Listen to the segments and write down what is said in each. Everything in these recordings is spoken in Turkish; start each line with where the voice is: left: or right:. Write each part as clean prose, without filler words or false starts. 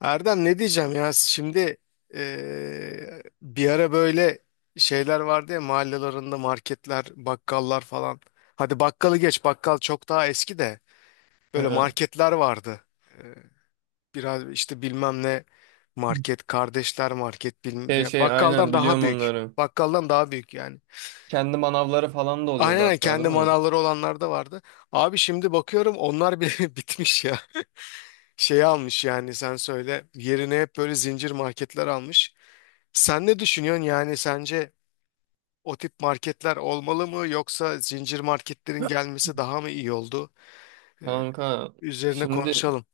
left: Erdem, ne diyeceğim ya şimdi, bir ara böyle şeyler vardı ya mahallelerinde marketler, bakkallar falan. Hadi bakkalı geç, bakkal çok daha eski, de böyle
right: Ha.
left: marketler vardı. Eee, Biraz işte bilmem ne market, kardeşler market bilmem
right: Şey
left: ya,
right: şey aynen
left: bakkaldan daha
right: biliyorum
left: büyük.
right: onları.
left: Bakkaldan daha büyük yani.
right: Kendi manavları falan da
left: Aynen
right: oluyordu
left: aynen,
right: hatta
left: kendi
right: değil mi?
left: manavları olanlar da vardı. Abi şimdi bakıyorum onlar bile bitmiş ya. Şey almış, yani sen söyle yerine hep böyle zincir marketler almış. Sen ne düşünüyorsun, yani sence o tip marketler olmalı mı, yoksa zincir marketlerin gelmesi daha mı iyi oldu? Ee,
right: Kanka
left: Üzerine
right: şimdi
left: konuşalım.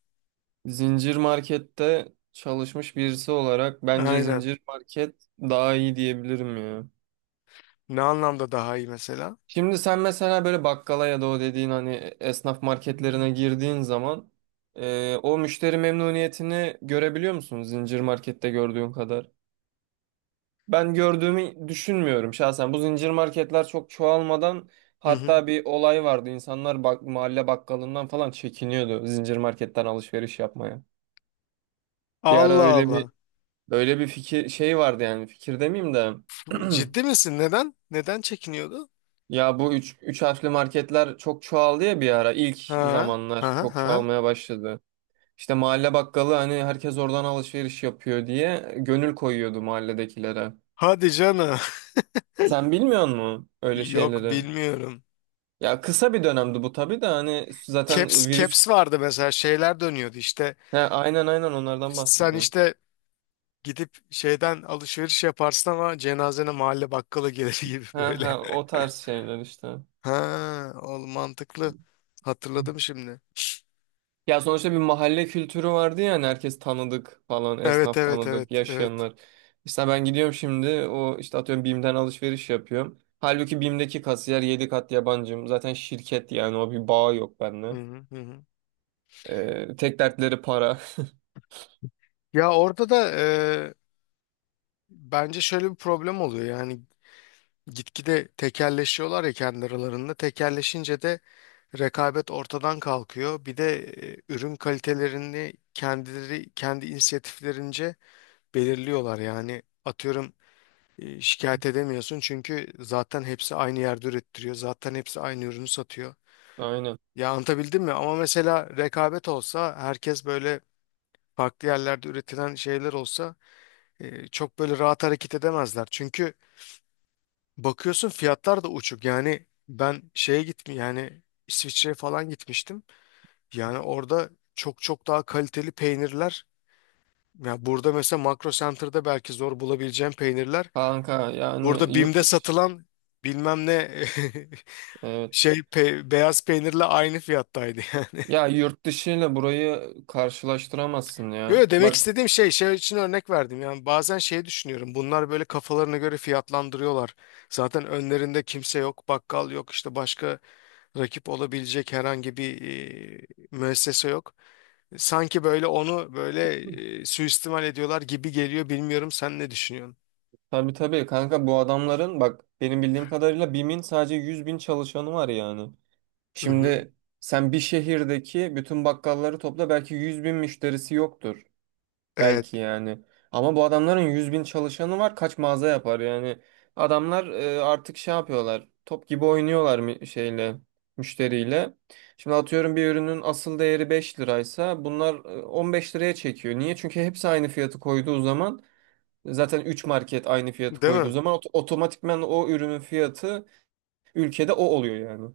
right: zincir markette çalışmış birisi olarak bence
left: Aynen.
right: zincir market daha iyi diyebilirim ya.
left: Ne anlamda daha iyi mesela?
right: Şimdi sen mesela böyle bakkala ya da o dediğin hani esnaf marketlerine girdiğin zaman o müşteri memnuniyetini görebiliyor musun zincir markette gördüğün kadar? Ben gördüğümü düşünmüyorum şahsen. Bu zincir marketler çok çoğalmadan
left: Hı hı.
right: hatta bir olay vardı. İnsanlar bak, mahalle bakkalından falan çekiniyordu zincir marketten alışveriş yapmaya. Bir ara
left: Allah
right: öyle bir
left: Allah.
right: öyle bir fikir şey vardı yani fikir demeyeyim de
left: Ciddi misin? Neden? Neden çekiniyordu?
right: ya bu üç harfli marketler çok çoğaldı ya bir ara ilk
left: Ha,
right: zamanlar
left: ha,
right: çok
left: ha.
right: çoğalmaya başladı. İşte mahalle bakkalı hani herkes oradan alışveriş yapıyor diye gönül koyuyordu mahalledekilere.
left: Hadi canım.
right: Sen bilmiyor musun öyle
left: Yok,
right: şeyleri?
left: bilmiyorum.
right: Ya kısa bir dönemdi bu tabii de hani zaten
left: Caps,
right: virüs...
left: caps vardı mesela, şeyler dönüyordu işte.
right: He, aynen aynen onlardan
left: Sen
right: bahsediyorum.
left: işte gidip şeyden alışveriş yaparsın, ama cenazene mahalle bakkala gelir gibi
right: He he
left: böyle.
right: o tarz şeyler işte.
left: Ha, oğlum mantıklı. Hatırladım şimdi.
right: Ya sonuçta bir mahalle kültürü vardı ya hani herkes tanıdık falan
left: Evet,
right: esnaf
left: evet,
right: tanıdık
left: evet, evet.
right: yaşayanlar. İşte ben gidiyorum şimdi o işte atıyorum BİM'den alışveriş yapıyorum. Halbuki BİM'deki kasiyer 7 kat yabancım. Zaten şirket yani o bir bağ yok
left: Hı
right: benimle.
left: hı, hı hı.
right: Tek dertleri para.
left: Ya orada da bence şöyle bir problem oluyor. Yani gitgide tekelleşiyorlar ya kendi aralarında. Tekelleşince de rekabet ortadan kalkıyor. Bir de ürün kalitelerini kendileri kendi inisiyatiflerince belirliyorlar. Yani atıyorum, şikayet edemiyorsun çünkü zaten hepsi aynı yerde ürettiriyor. Zaten hepsi aynı ürünü satıyor.
right: Aynen.
left: Ya, anlatabildim mi? Ama mesela rekabet olsa, herkes böyle farklı yerlerde üretilen şeyler olsa, çok böyle rahat hareket edemezler. Çünkü bakıyorsun fiyatlar da uçuk. Yani ben şeye gittim, yani İsviçre'ye falan gitmiştim. Yani orada çok çok daha kaliteli peynirler. Ya burada mesela Makro Center'da belki zor bulabileceğim peynirler.
right: Kanka
left: Burada
right: yani yurt
left: BİM'de
right: dışı.
left: satılan bilmem ne
right: Evet.
left: şey pe- beyaz peynirle aynı fiyattaydı yani.
right: Ya yurt dışı ile burayı karşılaştıramazsın ya.
left: Yo, demek
right: Bak
left: istediğim şey, şey için örnek verdim. Yani bazen şey düşünüyorum. Bunlar böyle kafalarına göre fiyatlandırıyorlar. Zaten önlerinde kimse yok, bakkal yok, işte başka rakip olabilecek herhangi bir e, müessese yok. Sanki böyle onu böyle suistimal ediyorlar gibi geliyor. Bilmiyorum, sen ne düşünüyorsun?
right: tabii tabii kanka bu adamların bak benim bildiğim kadarıyla BİM'in sadece 100.000 çalışanı var yani.
left: Hı hı.
right: Şimdi sen bir şehirdeki bütün bakkalları topla belki 100.000 müşterisi yoktur.
left: Evet,
right: Belki yani. Ama bu adamların 100.000 çalışanı var. Kaç mağaza yapar yani. Adamlar artık şey yapıyorlar. Top gibi oynuyorlar şeyle, müşteriyle. Şimdi atıyorum bir ürünün asıl değeri 5 liraysa bunlar 15 liraya çekiyor. Niye? Çünkü hepsi aynı fiyatı koyduğu zaman zaten 3 market aynı fiyatı
left: değil
right: koyduğu
left: mi?
right: zaman otomatikman o ürünün fiyatı ülkede o oluyor yani.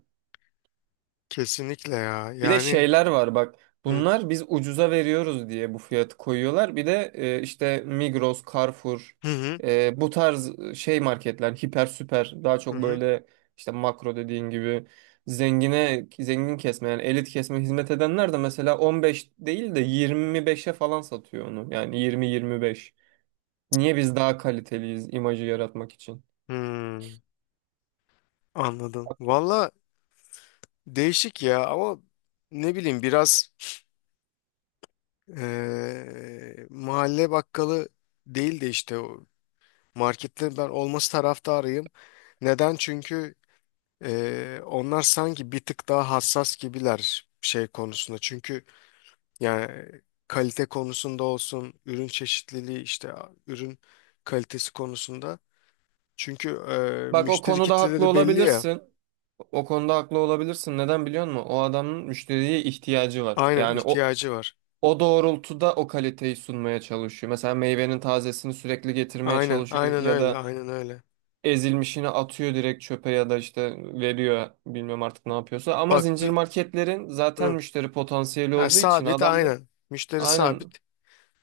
left: Kesinlikle ya.
right: Bir de
left: Yani
right: şeyler var bak.
left: hı
right: Bunlar biz ucuza veriyoruz diye bu fiyatı koyuyorlar. Bir de işte Migros, Carrefour
left: hı, hı
right: bu tarz şey marketler hiper süper daha
left: hı.
right: çok
left: Hı.
right: böyle işte makro dediğin gibi zengine zengin kesme yani elit kesme hizmet edenler de mesela 15 değil de 25'e falan satıyor onu. Yani 20-25. Niye biz daha kaliteliyiz imajı yaratmak için?
left: Hmm, anladım. Valla değişik ya, ama ne bileyim, biraz mahalle bakkalı değil de işte o marketlerin ben olması taraftarıyım. Neden? Çünkü onlar sanki bir tık daha hassas gibiler şey konusunda. Çünkü yani kalite konusunda olsun, ürün çeşitliliği işte, ürün kalitesi konusunda. Çünkü
right: Bak o
left: müşteri
right: konuda haklı
left: kitleleri belli ya.
right: olabilirsin. O konuda haklı olabilirsin. Neden biliyor musun? O adamın müşteriye ihtiyacı var.
left: Aynen,
right: Yani o
left: ihtiyacı var.
right: o doğrultuda o kaliteyi sunmaya çalışıyor. Mesela meyvenin tazesini sürekli getirmeye
left: Aynen,
right: çalışıyor
left: aynen
right: ya
left: öyle,
right: da
left: aynen öyle.
right: ezilmişini atıyor direkt çöpe ya da işte veriyor bilmiyorum artık ne yapıyorsa. Ama
left: Bak
right: zincir
left: bir,
right: marketlerin zaten
left: hı,
right: müşteri potansiyeli
left: ha,
right: olduğu için
left: sabit
right: adamlar
left: aynen. Müşteri
right: aynen
left: sabit.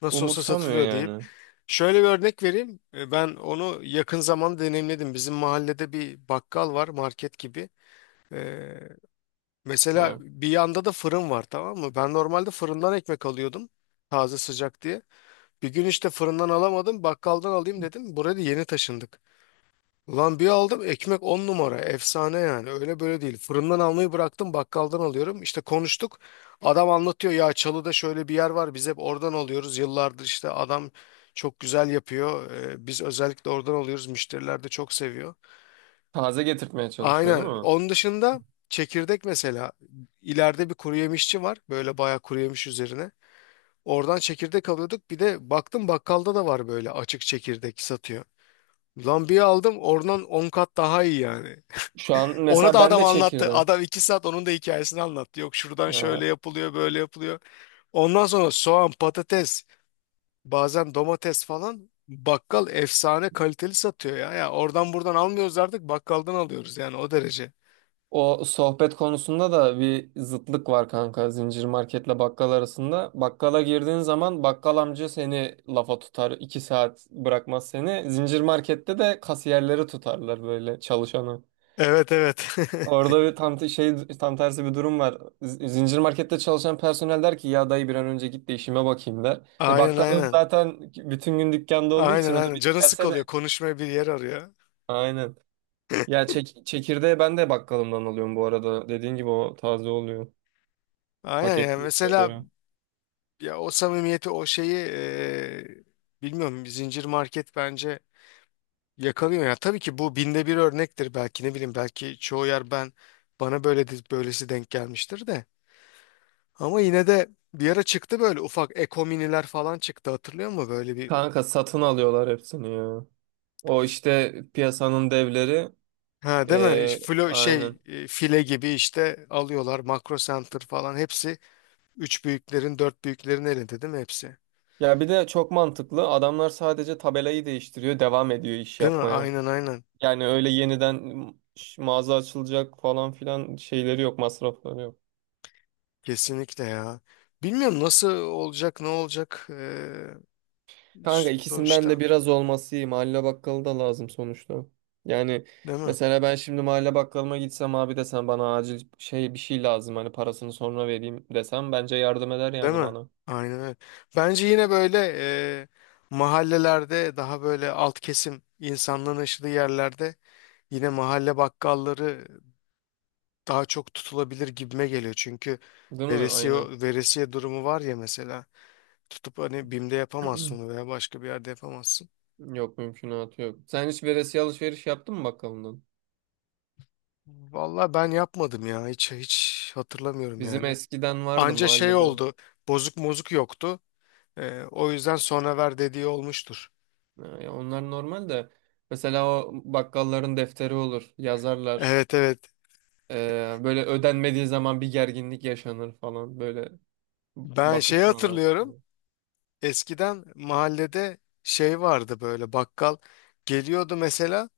left: Nasıl olsa
right: umursamıyor
left: satılıyor deyip.
right: yani.
left: Şöyle bir örnek vereyim. E, ben onu yakın zamanda deneyimledim. Bizim mahallede bir bakkal var, market gibi. E, Mesela
right: Ha,
left: bir yanda da fırın var, tamam mı? Ben normalde fırından ekmek alıyordum. Taze sıcak diye. Bir gün işte fırından alamadım, bakkaldan alayım dedim. Buraya da yeni taşındık. Ulan, bir aldım ekmek, 10 numara efsane, yani öyle böyle değil. Fırından almayı bıraktım, bakkaldan alıyorum. İşte konuştuk, adam anlatıyor ya, Çalı'da şöyle bir yer var, biz hep oradan alıyoruz. Yıllardır işte adam çok güzel yapıyor. Biz özellikle oradan alıyoruz, müşteriler de çok seviyor.
right: taze getirtmeye çalışıyor
left: Aynen,
right: değil mi?
left: onun dışında çekirdek mesela, ileride bir kuru yemişçi var böyle, bayağı kuru yemiş üzerine. Oradan çekirdek alıyorduk, bir de baktım bakkalda da var, böyle açık çekirdek satıyor. Lan, bir aldım oradan, 10 kat daha iyi yani.
right: Şu an
left: Onu
right: mesela
left: da
right: ben
left: adam
right: de
left: anlattı.
right: çekirdeğim.
left: Adam iki saat onun da hikayesini anlattı. Yok şuradan şöyle yapılıyor, böyle yapılıyor. Ondan sonra soğan, patates, bazen domates falan, bakkal efsane kaliteli satıyor ya. Ya oradan buradan almıyoruz artık, bakkaldan alıyoruz yani, o derece.
right: O sohbet konusunda da bir zıtlık var kanka zincir marketle bakkal arasında. Bakkala girdiğin zaman bakkal amca seni lafa tutar, iki saat bırakmaz seni. Zincir markette de kasiyerleri tutarlar böyle çalışanı.
left: Evet evet.
right: Orada bir tam te- şey tam tersi bir durum var. Zincir markette çalışan personel der ki ya dayı bir an önce git de işime bakayım der. E
left: Aynen
right: bakkalın
left: aynen.
right: zaten bütün gün dükkanda olduğu
left: Aynen
right: için o da
left: aynen.
right: biri
left: Canı
right: gelse
left: sıkılıyor.
right: de
left: Konuşmaya bir yer arıyor.
right: aynen. Ya çekirdeği ben de bakkalımdan alıyorum bu arada. Dediğin gibi o taze oluyor.
left: Aynen, yani
right: Paketliyorlar
left: mesela
right: göre.
left: ya o samimiyeti, o şeyi, bilmiyorum, zincir market bence yakalıyor ya. Tabii ki bu binde bir örnektir, belki ne bileyim, belki çoğu yer, ben bana böyle böylesi denk gelmiştir de. Ama yine de bir ara çıktı böyle, ufak ekominiler falan çıktı, hatırlıyor musun böyle bir,
right: Kanka satın alıyorlar hepsini ya. O işte piyasanın devleri.
left: ha değil mi?
right: eee,
left: Flo şey
right: aynen.
left: file gibi işte alıyorlar, makro center falan hepsi üç büyüklerin, dört büyüklerin elinde değil mi hepsi?
right: Ya bir de çok mantıklı. Adamlar sadece tabelayı değiştiriyor, devam ediyor iş
left: Değil mi?
right: yapmaya.
left: Aynen aynen.
right: Yani öyle yeniden mağaza açılacak falan filan şeyleri yok, masrafları yok.
left: Kesinlikle ya. Bilmiyorum nasıl olacak, ne olacak,
right: Kanka ikisinden de
left: sonuçta
right: biraz olması iyi. Mahalle bakkalı da lazım sonuçta. Yani
left: değil mi?
right: mesela ben şimdi mahalle bakkalıma gitsem abi desem bana acil şey bir şey lazım hani parasını sonra vereyim desem bence yardım eder
left: Değil
right: yani
left: mi?
right: bana.
left: Aynen öyle. Bence yine böyle e, mahallelerde, daha böyle alt kesim insanlığın yaşadığı yerlerde, yine mahalle bakkalları daha çok tutulabilir gibime geliyor. Çünkü
right: Değil mi?
left: veresiye,
right: Aynen.
left: veresiye durumu var ya mesela. Tutup hani BİM'de yapamazsın onu, veya başka bir yerde yapamazsın.
right: Yok mümkünatı yok. Sen hiç veresiye alışveriş yaptın mı bakkalından?
left: Vallahi ben yapmadım ya. Hiç hiç hatırlamıyorum
right: Bizim
left: yani.
right: eskiden vardı
left: Anca şey
right: mahallede.
left: oldu. Bozuk mozuk yoktu. E, o yüzden sonra ver dediği olmuştur.
right: Ha, ya onlar normal de. Mesela o bakkalların defteri olur. Yazarlar.
left: Evet evet.
right: Böyle ödenmediği zaman bir gerginlik yaşanır falan. Böyle
left: Ben şeyi
right: bakışmalar
left: hatırlıyorum.
right: falan.
left: Eskiden mahallede şey vardı böyle, bakkal geliyordu mesela,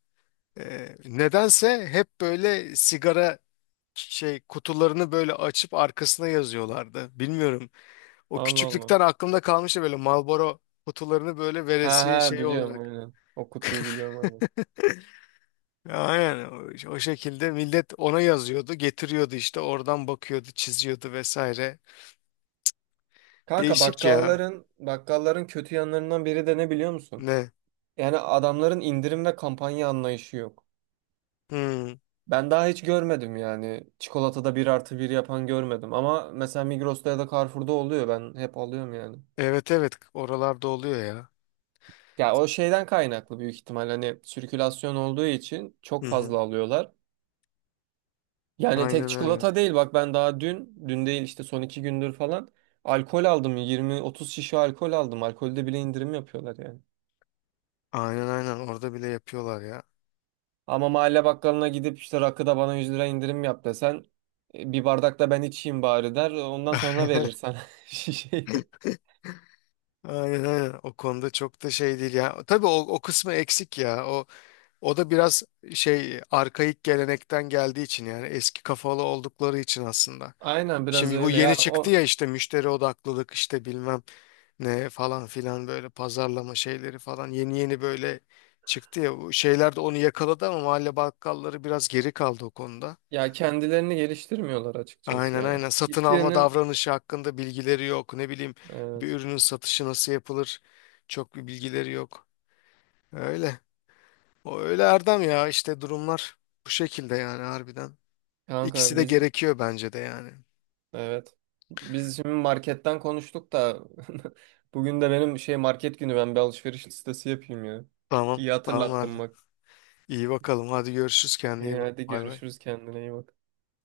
left: nedense hep böyle sigara şey kutularını böyle açıp arkasına yazıyorlardı. Bilmiyorum. O
right: Allah Allah.
left: küçüklükten aklımda kalmıştı böyle Marlboro kutularını böyle,
right: He
left: veresiye
right: he
left: şeyi
right: biliyorum
left: olarak.
right: aynen. O kutuyu biliyorum aynen.
left: Aynen, o, o şekilde millet ona yazıyordu, getiriyordu, işte oradan bakıyordu, çiziyordu vesaire.
right: Kanka
left: Değişik ya.
right: bakkalların kötü yanlarından biri de ne biliyor musun?
left: Ne?
right: Yani adamların indirim ve kampanya anlayışı yok.
left: Hmm.
right: Ben daha hiç görmedim yani. Çikolatada bir artı bir yapan görmedim. Ama mesela Migros'ta ya da Carrefour'da oluyor. Ben hep alıyorum yani.
left: Evet evet, oralarda oluyor ya.
right: Ya o şeyden kaynaklı büyük ihtimal. Hani sirkülasyon olduğu için
left: Hı
right: çok
left: hı.
right: fazla alıyorlar. Yani tek
left: Aynen öyle.
right: çikolata değil. Bak ben daha dün değil işte son iki gündür falan. Alkol aldım. 20-30 şişe alkol aldım. Alkolde bile indirim yapıyorlar yani.
left: Aynen aynen, orada bile yapıyorlar ya.
right: Ama mahalle bakkalına gidip işte rakıda bana 100 TL indirim yap desen bir bardak da ben içeyim bari der. Ondan sonra verir sana şişeyi.
left: Aynen aynen, o konuda çok da şey değil ya. Tabii o, o kısmı eksik ya. O, o da biraz şey, arkaik gelenekten geldiği için, yani eski kafalı oldukları için aslında.
right: Aynen biraz
left: Şimdi bu
right: öyle
left: yeni
right: ya
left: çıktı
right: o
left: ya, işte müşteri odaklılık, işte bilmem ne falan filan, böyle pazarlama şeyleri falan yeni yeni böyle çıktı ya. Bu şeyler de onu yakaladı, ama mahalle bakkalları biraz geri kaldı o konuda.
right: ya kendilerini geliştirmiyorlar açıkçası
left: Aynen
right: ya.
left: aynen. Satın alma
right: Hiçbirinin
left: davranışı hakkında bilgileri yok. Ne bileyim, bir
right: evet
left: ürünün satışı nasıl yapılır? Çok bir bilgileri yok. Öyle. O öyle Erdem ya, işte durumlar bu şekilde yani, harbiden.
right: kanka
left: İkisi de
right: biz
left: gerekiyor bence de yani.
right: evet biz şimdi marketten konuştuk da bugün de benim şey market günü ben bir alışveriş listesi yapayım ya.
left: Tamam.
right: İyi
left: Tamam
right: hatırlattın
left: Erdem.
right: bak.
left: İyi bakalım. Hadi görüşürüz. Kendine
right: İyi
left: iyi bak.
right: hadi
left: Bay bay.
right: görüşürüz kendine iyi bak.